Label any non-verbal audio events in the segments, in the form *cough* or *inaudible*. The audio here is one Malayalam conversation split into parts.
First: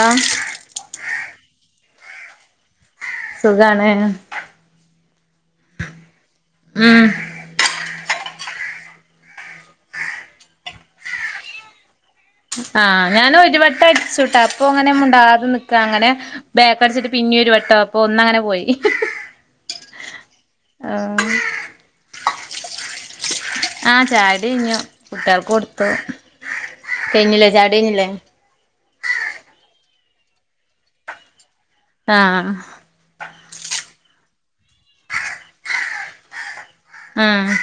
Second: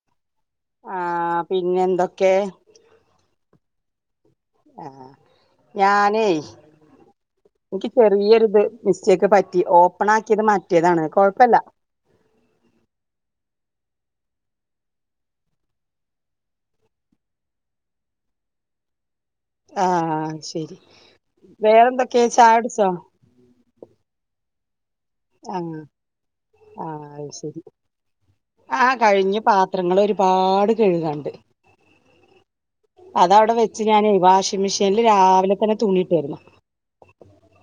അഹ് ആഹ് പിന്നെ എന്തൊക്കെ സുഖാണ്. ആഹ് ഞാനേയ് ഉം എനിക്ക് ചെറിയൊരു ഇത് മിസ്റ്റേക്ക് പറ്റി ഓപ്പൺ ആക്കിയത് മാറ്റേതാണ് കുഴപ്പല്ല. ആഹ് ഞാന ഒരു വട്ടം അടച്ചുട്ടാ അപ്പൊ അങ്ങനെ മുടാതെ നിക്കാ അങ്ങനെ ബേക്കടച്ചിട്ട് പിന്നീരു വട്ടോ അപ്പൊ ഒന്നങ്ങനെ പോയി. ആഹ് ശരി ആഹ് വേറെന്തൊക്കെയാ ചായടിച്ചോ? ആഹ് ചായടി കഴിഞ്ഞു കുട്ടികൾക്ക് ആഹ് കൊടുത്തു ആഹ് അത് കഴിഞ്ഞില്ലേ ശരി ചായി കഴിഞ്ഞില്ലേ? ആഹ് കഴിഞ്ഞ് പാത്രങ്ങൾ ഒരുപാട് കഴുകനുണ്ട്. ആഹ് അത് അവിടെ വെച്ച് ഞാന് വാഷിംഗ മെഷീനില് രാവിലെ തന്നെ തൂണിയിട്ടായിരുന്നു. ആഹ്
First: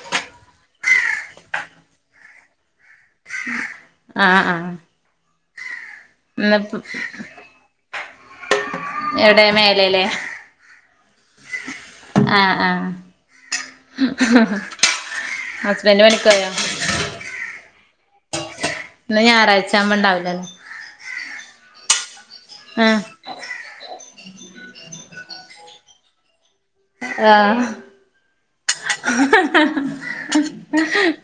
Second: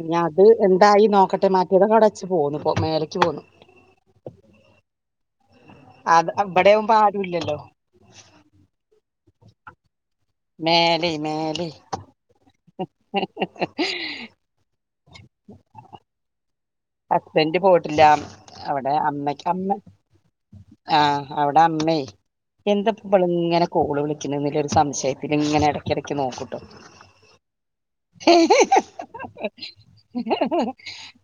ഇനി അത് എന്തായി നോക്കട്ടെ മാറ്റിയതൊക്കെ അവിടെച്ച് പോന്നു ഇപ്പോ മേലേക്ക് പോന്നു. ആഹ് ആഹ് അത് ഇന്ന്പ്പം അവിടെയാവുമ്പോ ആരും ഇില്ലല്ലോ എവിടെ മേലല്ലേ മേല മേലി ആഹ് ആഹ് ഹസ്ബൻഡ പണിക്കോയോ ഹസ്ബന്ഡറ് പോട്ടില്ല ഇന്ന് ഞായറാഴ്ച വുണ്ടാവുലല്ലെ. ആഹ് അവിടെ അമ്മേ എന്ത ആഹ് നമ്മളിങ്ങനെ കോള് വിളിക്കുന്ന ഒരു സംശയത്തില് ഇങ്ങനെ ഇടയ്ക്കിടക്ക് നോക്കൂട്ടോ ആഹ്‌ *inaudible*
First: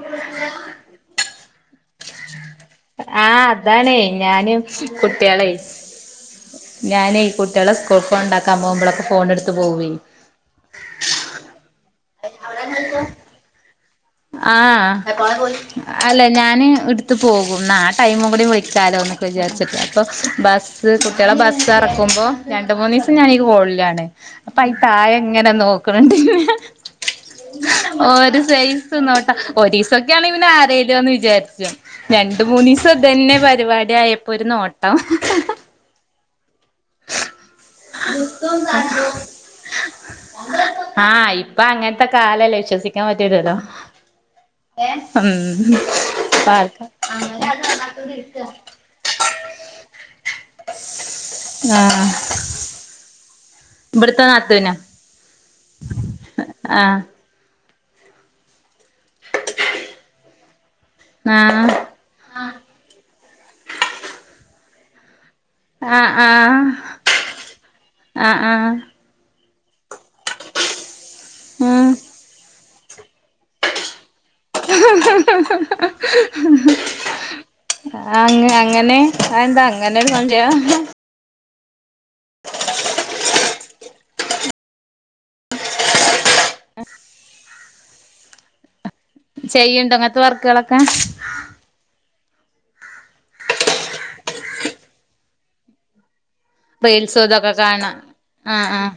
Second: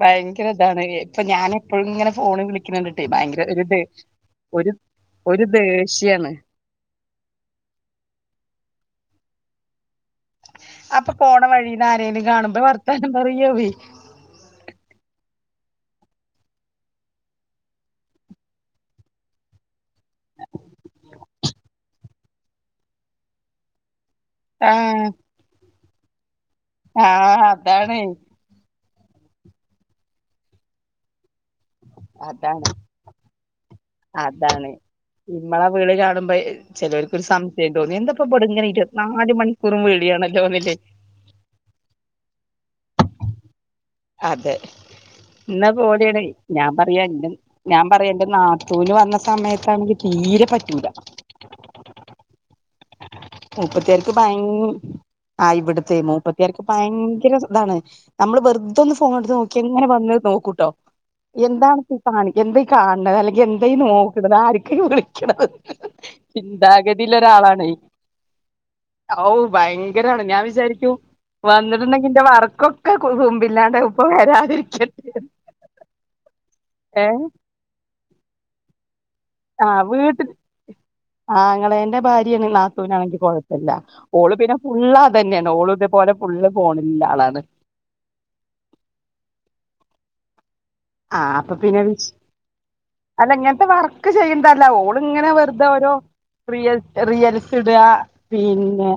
ഭയങ്കര ഇതാണ് ഇപ്പൊ ഞാനും എപ്പോഴ ങ്ങനെ ഫോണ് വിളിക്കുന്നണ്ടിട്ടെ ഭയങ്കര ആഹ് ഒരു ദേ അതാണേ ഞാന് ഒരു ഒരു ദേഷ്യാണ്. ഞാന് കുട്ടിയളെ സ്കൂൾ കൊണ്ടാക്കാൻ പോകുമ്പോളോക്കെ ഫോണടുത്ത് പോവും. അപ്പൊ പോണ വഴീന്ന് ആരേലും കാണുമ്പ വർത്താനം പറയോവി. ആഹ്‌ അല്ലെ ഞാന് എടുത്ത് പോകും ആഹ് ടൈമും കൂടി വിളിക്കാലോന്ന് വിചാരിച്ചിട്ട് അപ്പ ബസ്സ് കുട്ടികളെ ബസ്സ് എറക്കുമ്പോ രണ്ട് മൂന്നിവസം ഞാനീ കോളിലന്നെ. അപ്പൊ ഈ തായെങ്ങനെ നോക്കണണ്ട്. *unintelligible* ആഹ്‌ അതാണ്. ഒര്സൈസ്ന്നോട്ടാ ഒറിസസക്കെയാണ് പിന്നെ ആരതോന്ന് വിചാരിച്ചു രണ്ട് അതാണ് മൂന്നിസം ഇതന്നെ പരിപാടി ആയപ്പോ ഒരു അതാണ് നോട്ടം ഇമ്മളെ വിളി കാണുമ്പോയി ചെലർക്കൊരു സംശയം തോന്നി എന്തപ്പൊ പടും ഇങ്ങനെ ഇരുത്തിനാല് മണിക്കൂറും വിളിയാണോല്ലേന്ന് വിചാരിക്കും ആഹ് ഇപ്പൊ അങ്ങനത്തെ കാലല്ലേ വിശ്വസിക്കാൻ പറ്റീലല്ലോ അതെ ഇന്ന പോലെയാണ് ഞാൻ പാർക്ക പറയാന്നിട്ട് ഞാൻ പറയാ എന്തെന്നാ ഓല് വന്ന സമയത്താണെങ്കിൽ തീരെ പറ്റൂല ആഹ്‌ മുപ്പത്തിയാർക്ക് ഭയങ്ക് നാത്തൂനാ ആഹ്‌ ഇവിടത്തെ മുപ്പത്തിയാർക്ക് ആഹ് ഭയങ്കര ഇതാണ് നമ്മള് വെറുതൊന്ന് ഫോണടുത്ത് നോക്കി ങ്ങനെ വന്ന് നോക്കൂട്ടോ ആഹ് എന്താണ് ന്തേ കാണ എന്തേ കാണത് അല്ലെങ്കിൽ എന്തേ നോക്കണത് ആർക്കെയ വിളിക്കണത് ആഹ് ചിന്താഗതിയിലൊരാളാണ് ആഹ്‌ ആഹ്‌ ഔ ഭയങ്കരാണ് ഞാൻ വിചാരിക്കും ഉം വന്ന്ട്ടുണ്ടെങ്കി ന്റെ വർക്കൊ *unintelligible* കുമ്പില്ലാണ്ട് ഉപ്പ വരാ. എഹ്‌ ആഹ്‌ അങ്ങ് അങ്ങനെ അതെന്താ ആഹ്‌ അങ്ങനെ ഒരു വീട്ട്ൽ സംശയം ആങ്ങെളന്റെ ഭാര്യയാണ് നാത്തുനാണെങ്കി കൊഴപ്പല്ല. ഓള് പിന്നെ ഫുള്ള് അതന്നെയാണ് ഓള് ഇതേപോലെ ഫുള്ള് ഫോണിന്റെളാണ്. ചെയ്യ്ണ്ടോ ങ്ങൻത്തെ വർക്കുകളൊക്കെ? ആഹ്‌ അപ്പൊ പിന്നെ വി അല്ല ഇങ്ങൻത്തെ വർക്ക് ചെയ്യന്തല്ല ഓള് ങ്ങനെ വെർതെ ഓരോ റിയൽസ് റീൽസും ഇതൊക്കെ റിയൽസ്ടാ കാണാ ആഹ് ആഹ് പിന്നെ.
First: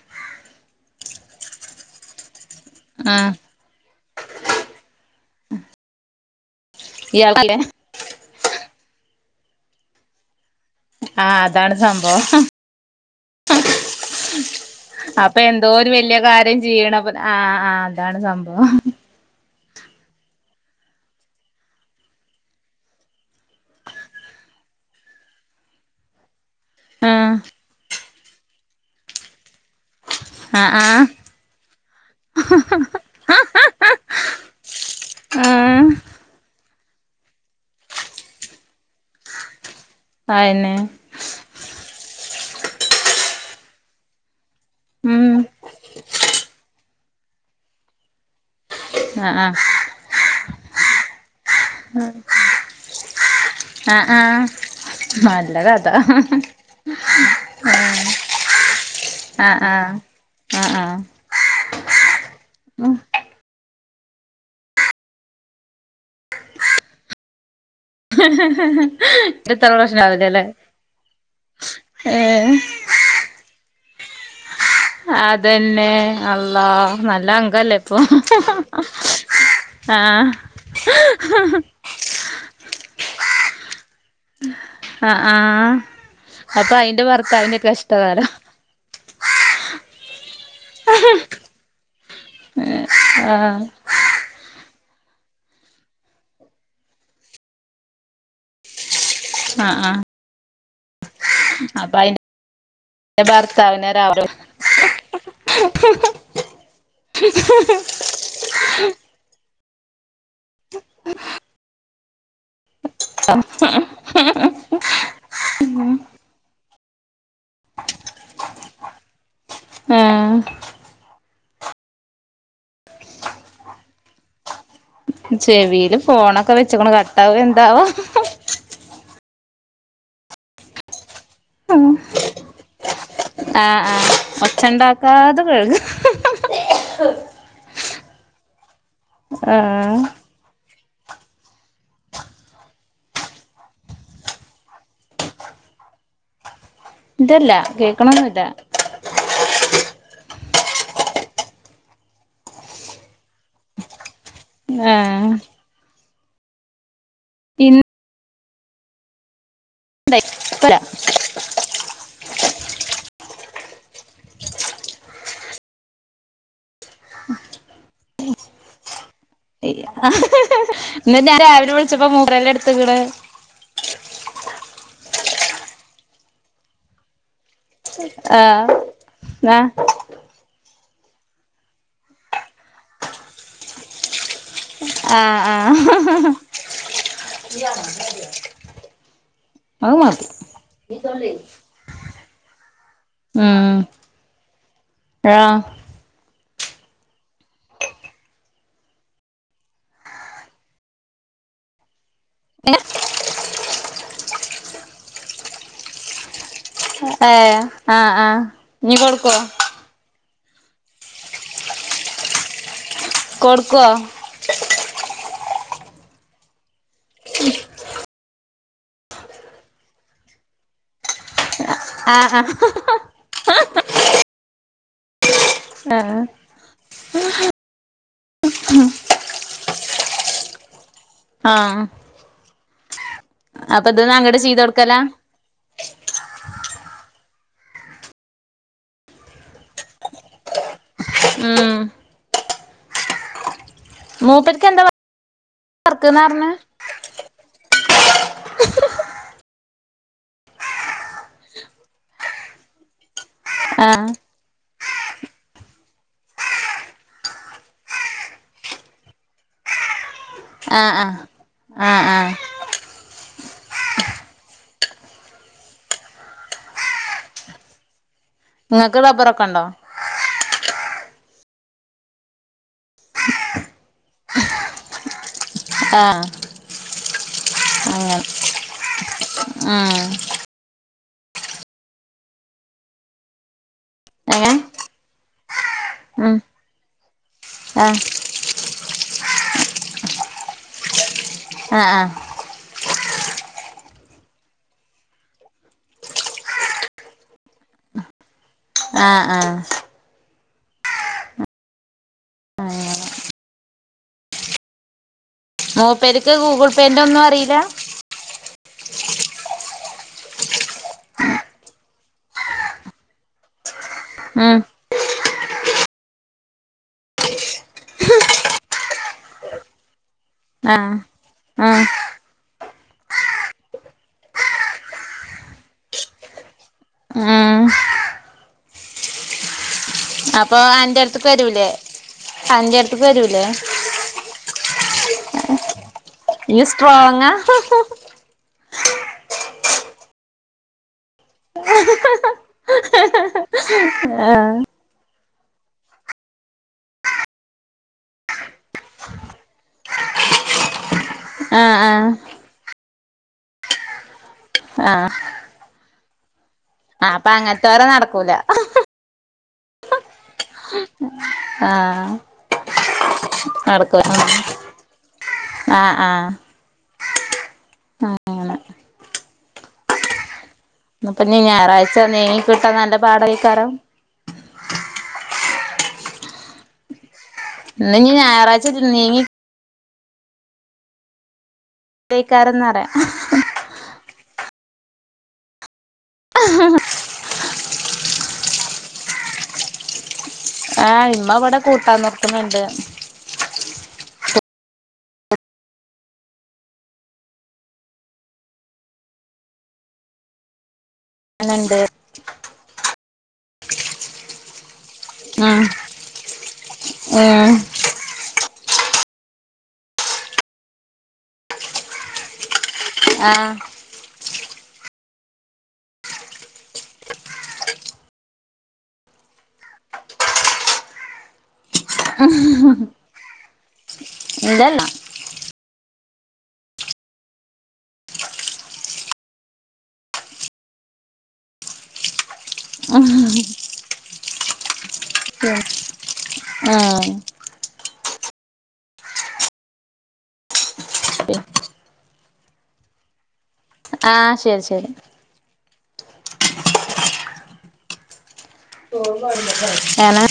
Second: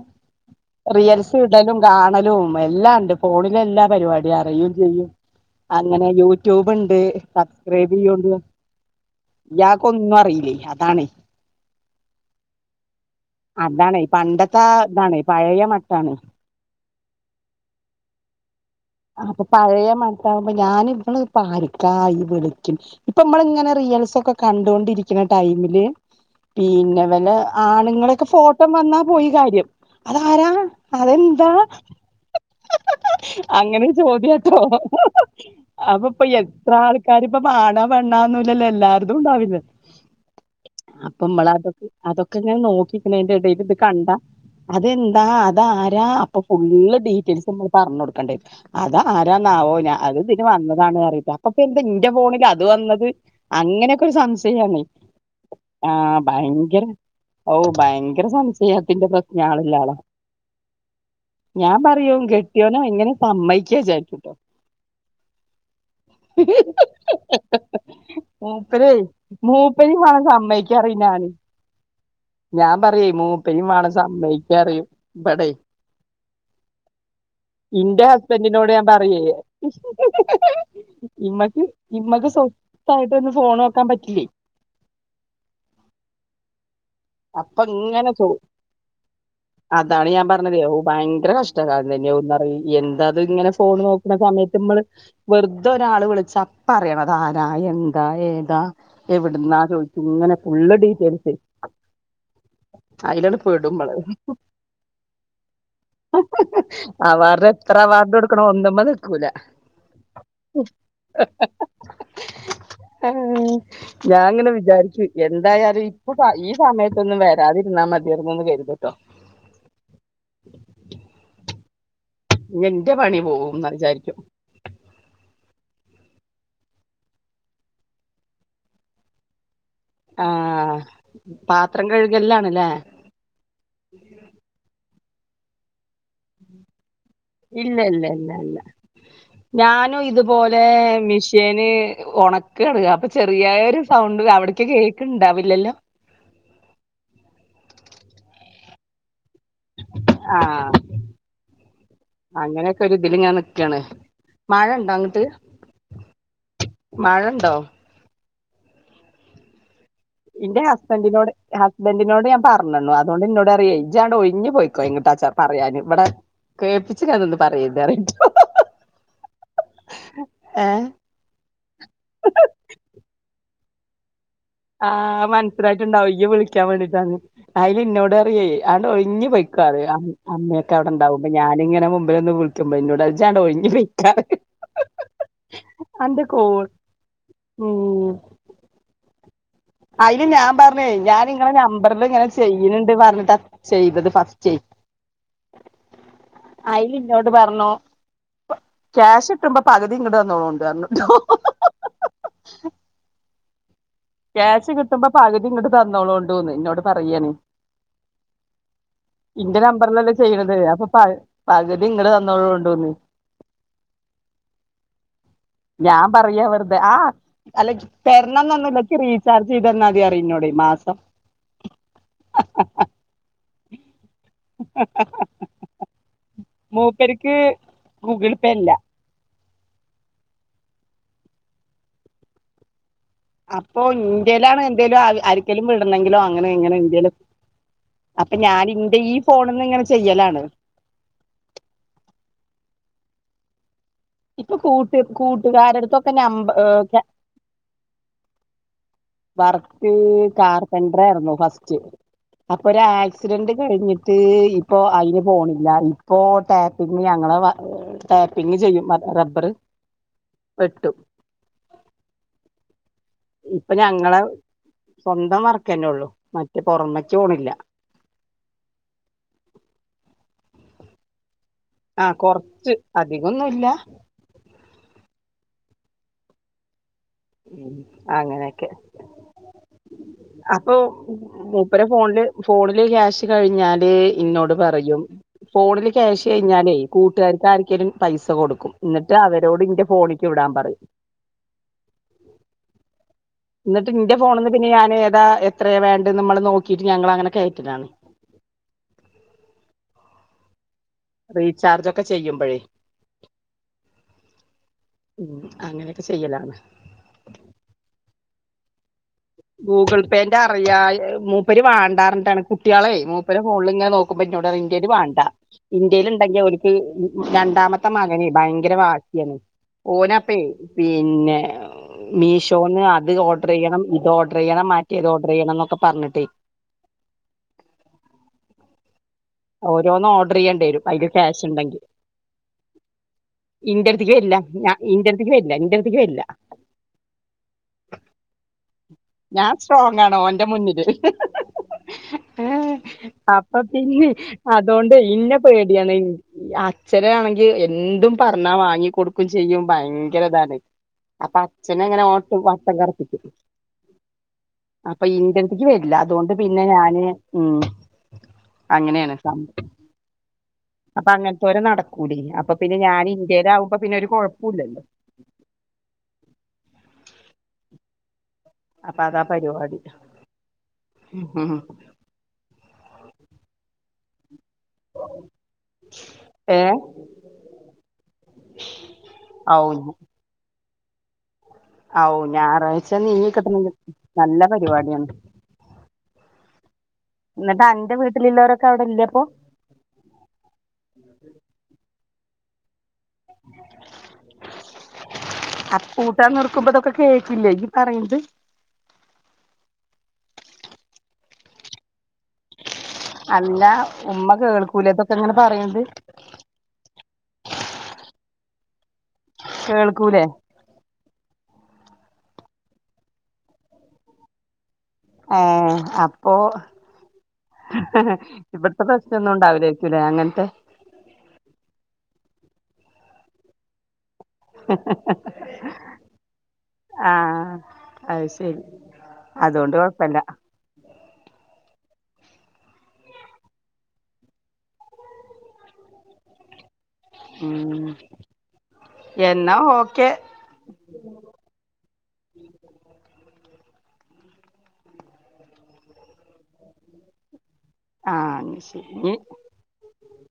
റിയൽസ് ഇടലും കാണലും എല്ലാണ്ട് ആഹ് ഫോണിലെല്ലാ പരിപാടിയും അറിയും. *unintelligible* അങ്ങനെ യൂട്യൂബ് ണ്ട് ഇയാൾക്കല്ലേ സബ്സ്ക്രൈ *unintelligible* ഇയാക്ക് ഒന്നും അറിലേ. ആഹ്‌ അതാണ് സംഭവം. അതാണേ പണ്ടത്താ താണ് പഴയ മട്ടം. വല്യ കാര്യം ചെയ്യണപ്പൊ ആഹ്‌ ആഹ്‌ അതാണ് സംഭവം. അപ്പൊ പഴയ മനസാവുമ്പോ ഞാന് ഇവള് പാര്ക്കാ ഇ വിളിക്ക്ണേ. ഇപ്പൊ മ്മള്ങ്ങനെ റിയൽസൊക്കെ കണ്ടോണ്ടിരിക്ക്ണ ടൈമില് പിന്നെ വല്ല ആഹ് ആണ്ങ്ങളൊക്കെ ഫോട്ടം വന്നാ പോയി കാര്യം. അതാരാ ആഹ് ആഹ് അതെന്താ? അങ്ങനെ ചോദ്യട്ടോ? ആഹ് അപ്പൊ ഇപ്പ എത്ര ആൾക്കാര് പ്പോ ആണാ പെണ്ണാന്നുല്ലല്ലോ എല്ലാർതും ണ്ടാവില്ലേ. അയന്നെ അപ്പൊ മ്മള് അതൊക്കെ അതൊക്കെ ങ്ങനെ നോക്കിക്ക്‌ണേന്റെ എടേൽ ഇത് കണ്ട അതെന്താ? ഉം അതാ ര അപ്പൊ ഫുള്ള് ഡീറ്റെയിൽസ് നമ്മ പറഞ്ഞൊട്ക്കേണ്ടരും അത ആഹ് ആഹ് ആരാന്നാവോ ഞാ അത് തെ വന്നതാണ് *unintelligible* അപ്പ പി ഇൻ്റെ ഫോണ്ല് അത് വന്നത് അങ്ങനെയൊക്കെ ആഹ് ഒരു ആഹ് സംശയാണ്. നല്ല കഥ ഓഹ് ഭയങ്കര സംശയത്തിന്റെ തോ ഞാള് ആഹ് ള്ള ആള. ആഹ് ആഹ് ആഹ്. ഞാ പറയും കെട്ടിയോനേ ഉം എങ്ങനെ സമ്മയ്ച്ചേ ചാരിക്കുട്ടോ മൂപ്പരെ ഇത്ര മൂപ്പര് പ്രശ്നം *unintelligible* ആവില്ലല്ലേ സമ്മയ്ക്ക അറീല ഞാൻ ഏഹ് ഞാൻ പറ്യേ മൂപ്പരിം വാണം സമ്മയ്ക്കാറിയും. അതെന്നെ അല്ലാഹ് നല്ല അംഗല്ലേ ഇപ്പൊ? ഇപ്പച്ചിനോട് ഞാ പറയേ ആഹ് ഇമ്മക്ക് ഇമ്മക്ക് സ്വത്തായിട്ടൊന്ന് ഫോൺ നോക്കാൻ പറ്റില്ലേ. ആഹ് ആഹ് അപ്പൊ അയിന്റെ ഭർത്താവിൻ്റെ അപ്പൊ ഇങ്ങനെ ചോ കഷ്ടകാലം. അതാണ് ഞാ പറഞ്ഞത് ഭയങ്കര കഷ്ടകാലം തന്നെയോ എന്താത് ങ്ങനെ ആഹ് ഫോൺ നോ സമയത്ത് മ്മള് വെറുതെ ഒരാള് വിളിച്ചാ അപ്പ അറിയണം അത് ആരാ, എന്താ, ഏതാ. എവിട്ന്നാ ചോയിക്കും ങ്ങനെ ഫുള്ള് ഡീറ്റെയിൽസ്. അപ്പ അതിലാണ് പെടും നമ്മള് *unintelligible* അവാർഡ് എത്ര അവാർഡ് കൊടുക്കണം ഒന്ന്മ്മേ ന്ന്ക്കൂല. *inaudible* ഞാ ങ്ങനെ വിചാരിച്ചോയ്. എന്തായാലും ഇപ്പൊ ഈ സമയത്തൊന്നും വരാതിരുന്നാൽ മതിയായിരുന്നെന്ന് കരുതുട്ടോ. ഏഹ്. എന്റെ പണി പോകൂന്ന് വിചാരിക്കും. ചെവീല് ഫോണൊക്കെ വെച്ചക്ണ് കട്ടാവോ എന്താവോ? ആഹ് പാത്രം കഴുകലിൽ ആണല്ലേ? ആഹ് ആഹ് ഒച്ച ഉണ്ടാക്കാതെ കഴുക ഇല്ല ഇല്ല ഇല്ല ഇല്ല ആഹ് ഞാനും ഇത് പോലെ മിഷീന് ഒണക്കാണ് അപ്പൊ ചെറിയ ഒരു സൗണ്ട് അവിട്ക്ക് കേ ക്ക് ഉണ്ടാവില്ലല്ലോ? ഇതല്ല കേക്കണ ഒന്നും ഇല്ലാ ആഹ് അങ്ങനെയൊക്കെ ഒരു ഇതില് ഇങ്ങനെ നിക്കാണ് മഴ ഉണ്ടോ അങ്ങിട്ട് ആഹ് മഴ ഉണ്ടോ? ഇന്റെ ഇന്നല്ല ഹസ്ബൻഡിനോട് ഹസ്ബൻറിനോട് ഞാൻ പറഞ്ഞു അതുകൊണ്ട് എന്നോട് പറയെ ഇജ്ജ് ഒഴിഞ്ഞ് പോയിക്കോ എങ്ങോട്ടാച്ചാ പറയാന് ഇവിടെ കേൾപ്പിച്ചില്ലാന്ന് ഒന്നും പറയരുത് ഇന്ന് രാവിലെ വിളിച്ചപ്പം മൂപ്പരന്നെ എട്ത്ത്ക്ക്ണ് ആഹ് മനസ്സിലായിട്ടുണ്ടാവും ഈയ് വിളിക്കാൻ വേണ്ടിട്ടന്ന് അയിന് ഇന്നോട് പറയുവേ ആഹ് അണ്ട് ഒഴിഞ്ഞ് ആ പൊയ്ക്കോ അമ്മയൊക്കെ അവിടെണ്ടാവുമ്പൊ ഞാനിങ്ങനെ മുമ്പില് നിന്ന് വിളിക്കുമ്പോ ഇന്നോട് ഇജ്ജ് അങ്ങട് ഒഴിഞ്ഞ് പൊയ്ക്ക. ആഹ് അന്റെ ആഹ് കോൾ ഉം അത് അതിന് ഞാൻ പറഞ്ഞേ ഞാൻ മതി ഇങ്ങളെ നമ്പറിൽ ഇങ്ങനെ ചെയ്യുന്നുണ്ട് പറഞ്ഞിട്ട് ഉം ചെയ്തത് ഫസ്റ്റ് ആഹ് അതിന് ഇന്നോട് പറഞ്ഞു ക്യാഷ് കിട്ടുമ്പ പകുതി ഇങ്ങട് തന്നോളോന്നു പറഞ്ഞു ക്യാഷ് കിട്ടുമ്പ പകുതി ഇങ്ങട് തന്നോളോണ്ടുന്ന് എന്നോട് ഏ ആഹ് ആഹ് നീ കൊടുക്കോ? ഈ നമ്പറിലല്ലേ ചെയ്യണത് അപ്പൊ പ പകുതി ഇങ്ങടെ തന്നോളുണ്ട്ന്ന്. കൊട്ക്കൊ ഞാം പറയാ വെറുതെ ആഹ് അല്ലെക്കി തരണം ന്നൊന്നുല്ല്യ ഇക്കി റീചാർജ് ചെയ്തന്നാതി അറിം ഇന്നോട് മാസം ആഹ ആഹ് ആഹ് മൂപ്പര്ക്ക് ഗൂഗിൾ പേ ഇല്ല ആഹ് അപ്പൊ ഇത് അങ്ങട് ഇന്റെലാണ് ചെയ്ത് എന്തേലും കൊടുക്കലാ ആവ് ആരിക്കേലും വിടണെങ്കിലോ അങ്ങനെ ഇങ്ങനെ എന്തേലും അപ്പം ഞാനിന്റെ ഈ ഫോണ്ന്ന് ഇങ്ങനെ ചെയ്യലാണ് ഉം ഇപ്പൊ മൂപ്പർക്ക് എന്താ കൂട്ട് കൂട്ടുകാരടുത്തൊക്കെ വർക്ക്ന്ന് നമ്പ പറഞ്ഞെ വർക്ക് കാർപ്പണ്ട്രാആയിരുന്നു ഫസ്റ്റ് അപ്പൊ ഒര ആക്സിഡന്റ് ആഹ് കഴിഞ്ഞിട്ട് ഇ പ്പോ അയിന് പോണില്ല ഇപ്പോ ടാപ്പിങ് ഞങ്ങള ടാപ്പിങ്ങ് ചെയ്യും അപ്പം റബറ് ആഹ് ആഹ് ആഹ് ആഹ് ഇപ്പം ഞങ്ങളെ സ്വന്തം വറക്കന്നെ ഒള്ളു മറ്റേ പൊറമക്കോണില്ല ഇങ്ങക്ക് ടബറൊക്കെണ്ടോ ആഹ് കൊറച്ച് അധികന്നു ഇല്ല ആഹ് അങ്ങനെ ആഹ് അപ്പോം മൂപ്പര ഫോൺല് ഫോണില് ക്യാഷ് കഴിഞ്ഞാല് ഇന്നോട് എങ്ങനെ പറയും ഫോണില് ക്യാഷ് ഉം കഴിഞ്ഞാലേ കൂട്ട്കാർക്കാർക്കേലും ആഹ് പൈസ കൊടുക്കും എന്നിട്ട് അവരോട് ഇന്റെ ഫോണിക്ക് വിടാൻ പറയും ആഹ് ആഹ് ഇന്നട്ട് ഇന്റെ ഫോണ്ന്ന് പിന്നെ ഞാന് ഏതാ എത്രയ വേണ്ടന്ന് മ്മള് നോക്കിട്ട് ഞങ്ങള അങ്ങനെ കയറ്റലാണ് ആഹ് ആഹ് റീചാർജൊക്കെ ചെയ്യുംമ്പഴേ ഉം അങ്ങനെയൊക്കെ മൂപ്പര്ക്ക് ചെയ്യലാണ് ഗൂഗ്ൾ പേന്റൊന്നു അറിയില്ല ഗൂഗിൾ പേന്റെ അറിയായി മൂപ്പര് വാണ്ടാറിഞ്ഞിട്ടാണ് കുട്ട്യാളെ മൂപ്പര ഫോളളിങ്ങനെ നോ ക്കുമ്പ ഉം എന്നോടറയും ഇന്റേല് വേണ്ട ഇന്റെലിണ്ടെങ്കി ഓര്ക്ക് രണ്ടാമത്തെ മകന് ഭയങ്കര വാശിയാണ് ഓനപ്പേ ആഹ് പിന്നെ ആഹ് മീഷോന്ന് അത് ഓഡ്രെയ്യണം ഇ ലോഡ്രയ്യണം മാറ്റിയത് ഓഡറെയ്യണന്നൊക്ക പറഞ്ഞിട്ടേ ആഹ് ഓരോന്ന് അപ്പൊ ഓഡ്രയ്യേണ്ടി വെരും അയില് ക്യാഷ് ഒണ്ടെങ്കി നീ അടുത്തെക്ക് വരൂലേ ഇന്റട്ത്ത്ക്ക് വെര്ല്ല ഞാ ഇന്റട്ത്ത്ക്ക് വെര്ല്ല ഇന്റട്ത്ത്ക്ക് വെര്ല്ല ഇയ്യ് സ്ട്രോങ്ങാ ഞാൻ സ്ട്രോങ്ങാണ് ഓന്റെ മുന്നില് ഹ് അപ്പൊ പിന്നെ അതോണ്ട് ഇന്നെ പേടിയാണ് അയിന് അച്ഛനാണെങ്കി എന്തും പറഞ്ഞാ വാങ്ങി കൊടുക്കും ചെയ്യും ഭയങ്കര താണ് അപ്പ ആഹ് അച്ഛനങ്ങനെ ആഹ് ഓൻട്ട് വട്ടം കറപ്പികും ആഹ് അപ്പൊ ഇന്റെട്ത്തേക്ക് വെരില്ല അതോണ്ട് പിന്നെ ഞാന് ആഹ് അപ്പൊ ഉം അങ്ങനത്തോരെ നടക്കൂല അങ്ങനെയാണ് സം അപ്പ അങ്ങൻത്തോര ആഹ് നടക്കൂടി അപ്പൊ പിന്നെ ഞാന് ഇന്റെലാവുമ്പോ പിന്നെ നടക്കൂല ഒരു കൊഴപ്പൊല്ലല്ലോ ആഹ് ആഹ് അങ്ങനെ അപ്പ അതാ പരിപാടി ഇപ്പ ഇനി ഉം. ഞായറാഴ്ച നീങ്ങി കിട്ടാ നല്ല പാടായിക്കാരം ഏഹ് ഇന്നിനി ഞായറാഴ്ച നീങ്ങി ഔ ഔ ക്കാരംന്നറിയാ ഞായറാഴ്ച നീങ്ങി കിട്ടണത് നല്ല പരിപാടിയാണ് *unintelligible* എന്നിട്ടന്റെ വീട്ടിലിള്ളവരൊക്ക അവിടില്ലപ്പൊ ആഹ് ഇമ്മ ഇവിടെ കൂട്ടാൻ നിർത്തുന്നുണ്ട് *inaudible* അ കൂട്ടാൻ നിർക്കുംമ്പതൊക്കെ കേട്ടില്ലേ ഇയ്യ് പറയണത് അല്ലാണ്ട് അല്ലാ ഉമ്മ കേൾക്കൂലെ ഇതൊക്കെ ഇങ്ങന പറയണത് ങേ കേൾക്കൂലേ ആ ഏഹ് അപ്പോ ഇവിട്ത്ത പ്രശ്നൊന്നും ഉണ്ടാവുലായിരിക്കൂലേ അങ്ങൻത്തെ *inaudible* ഹ് ഇല്ലല്ല ഹ് ഹ് ആഹ് അത് ശരി അതുകൊണ്ട് കൊഴപ്പെല്ല അഹ് ഉം ആഹ് ഉം എന്നാ ഓക്കെ ആഹ് ശെരി ശെരി ആഹ് ശെ ഏന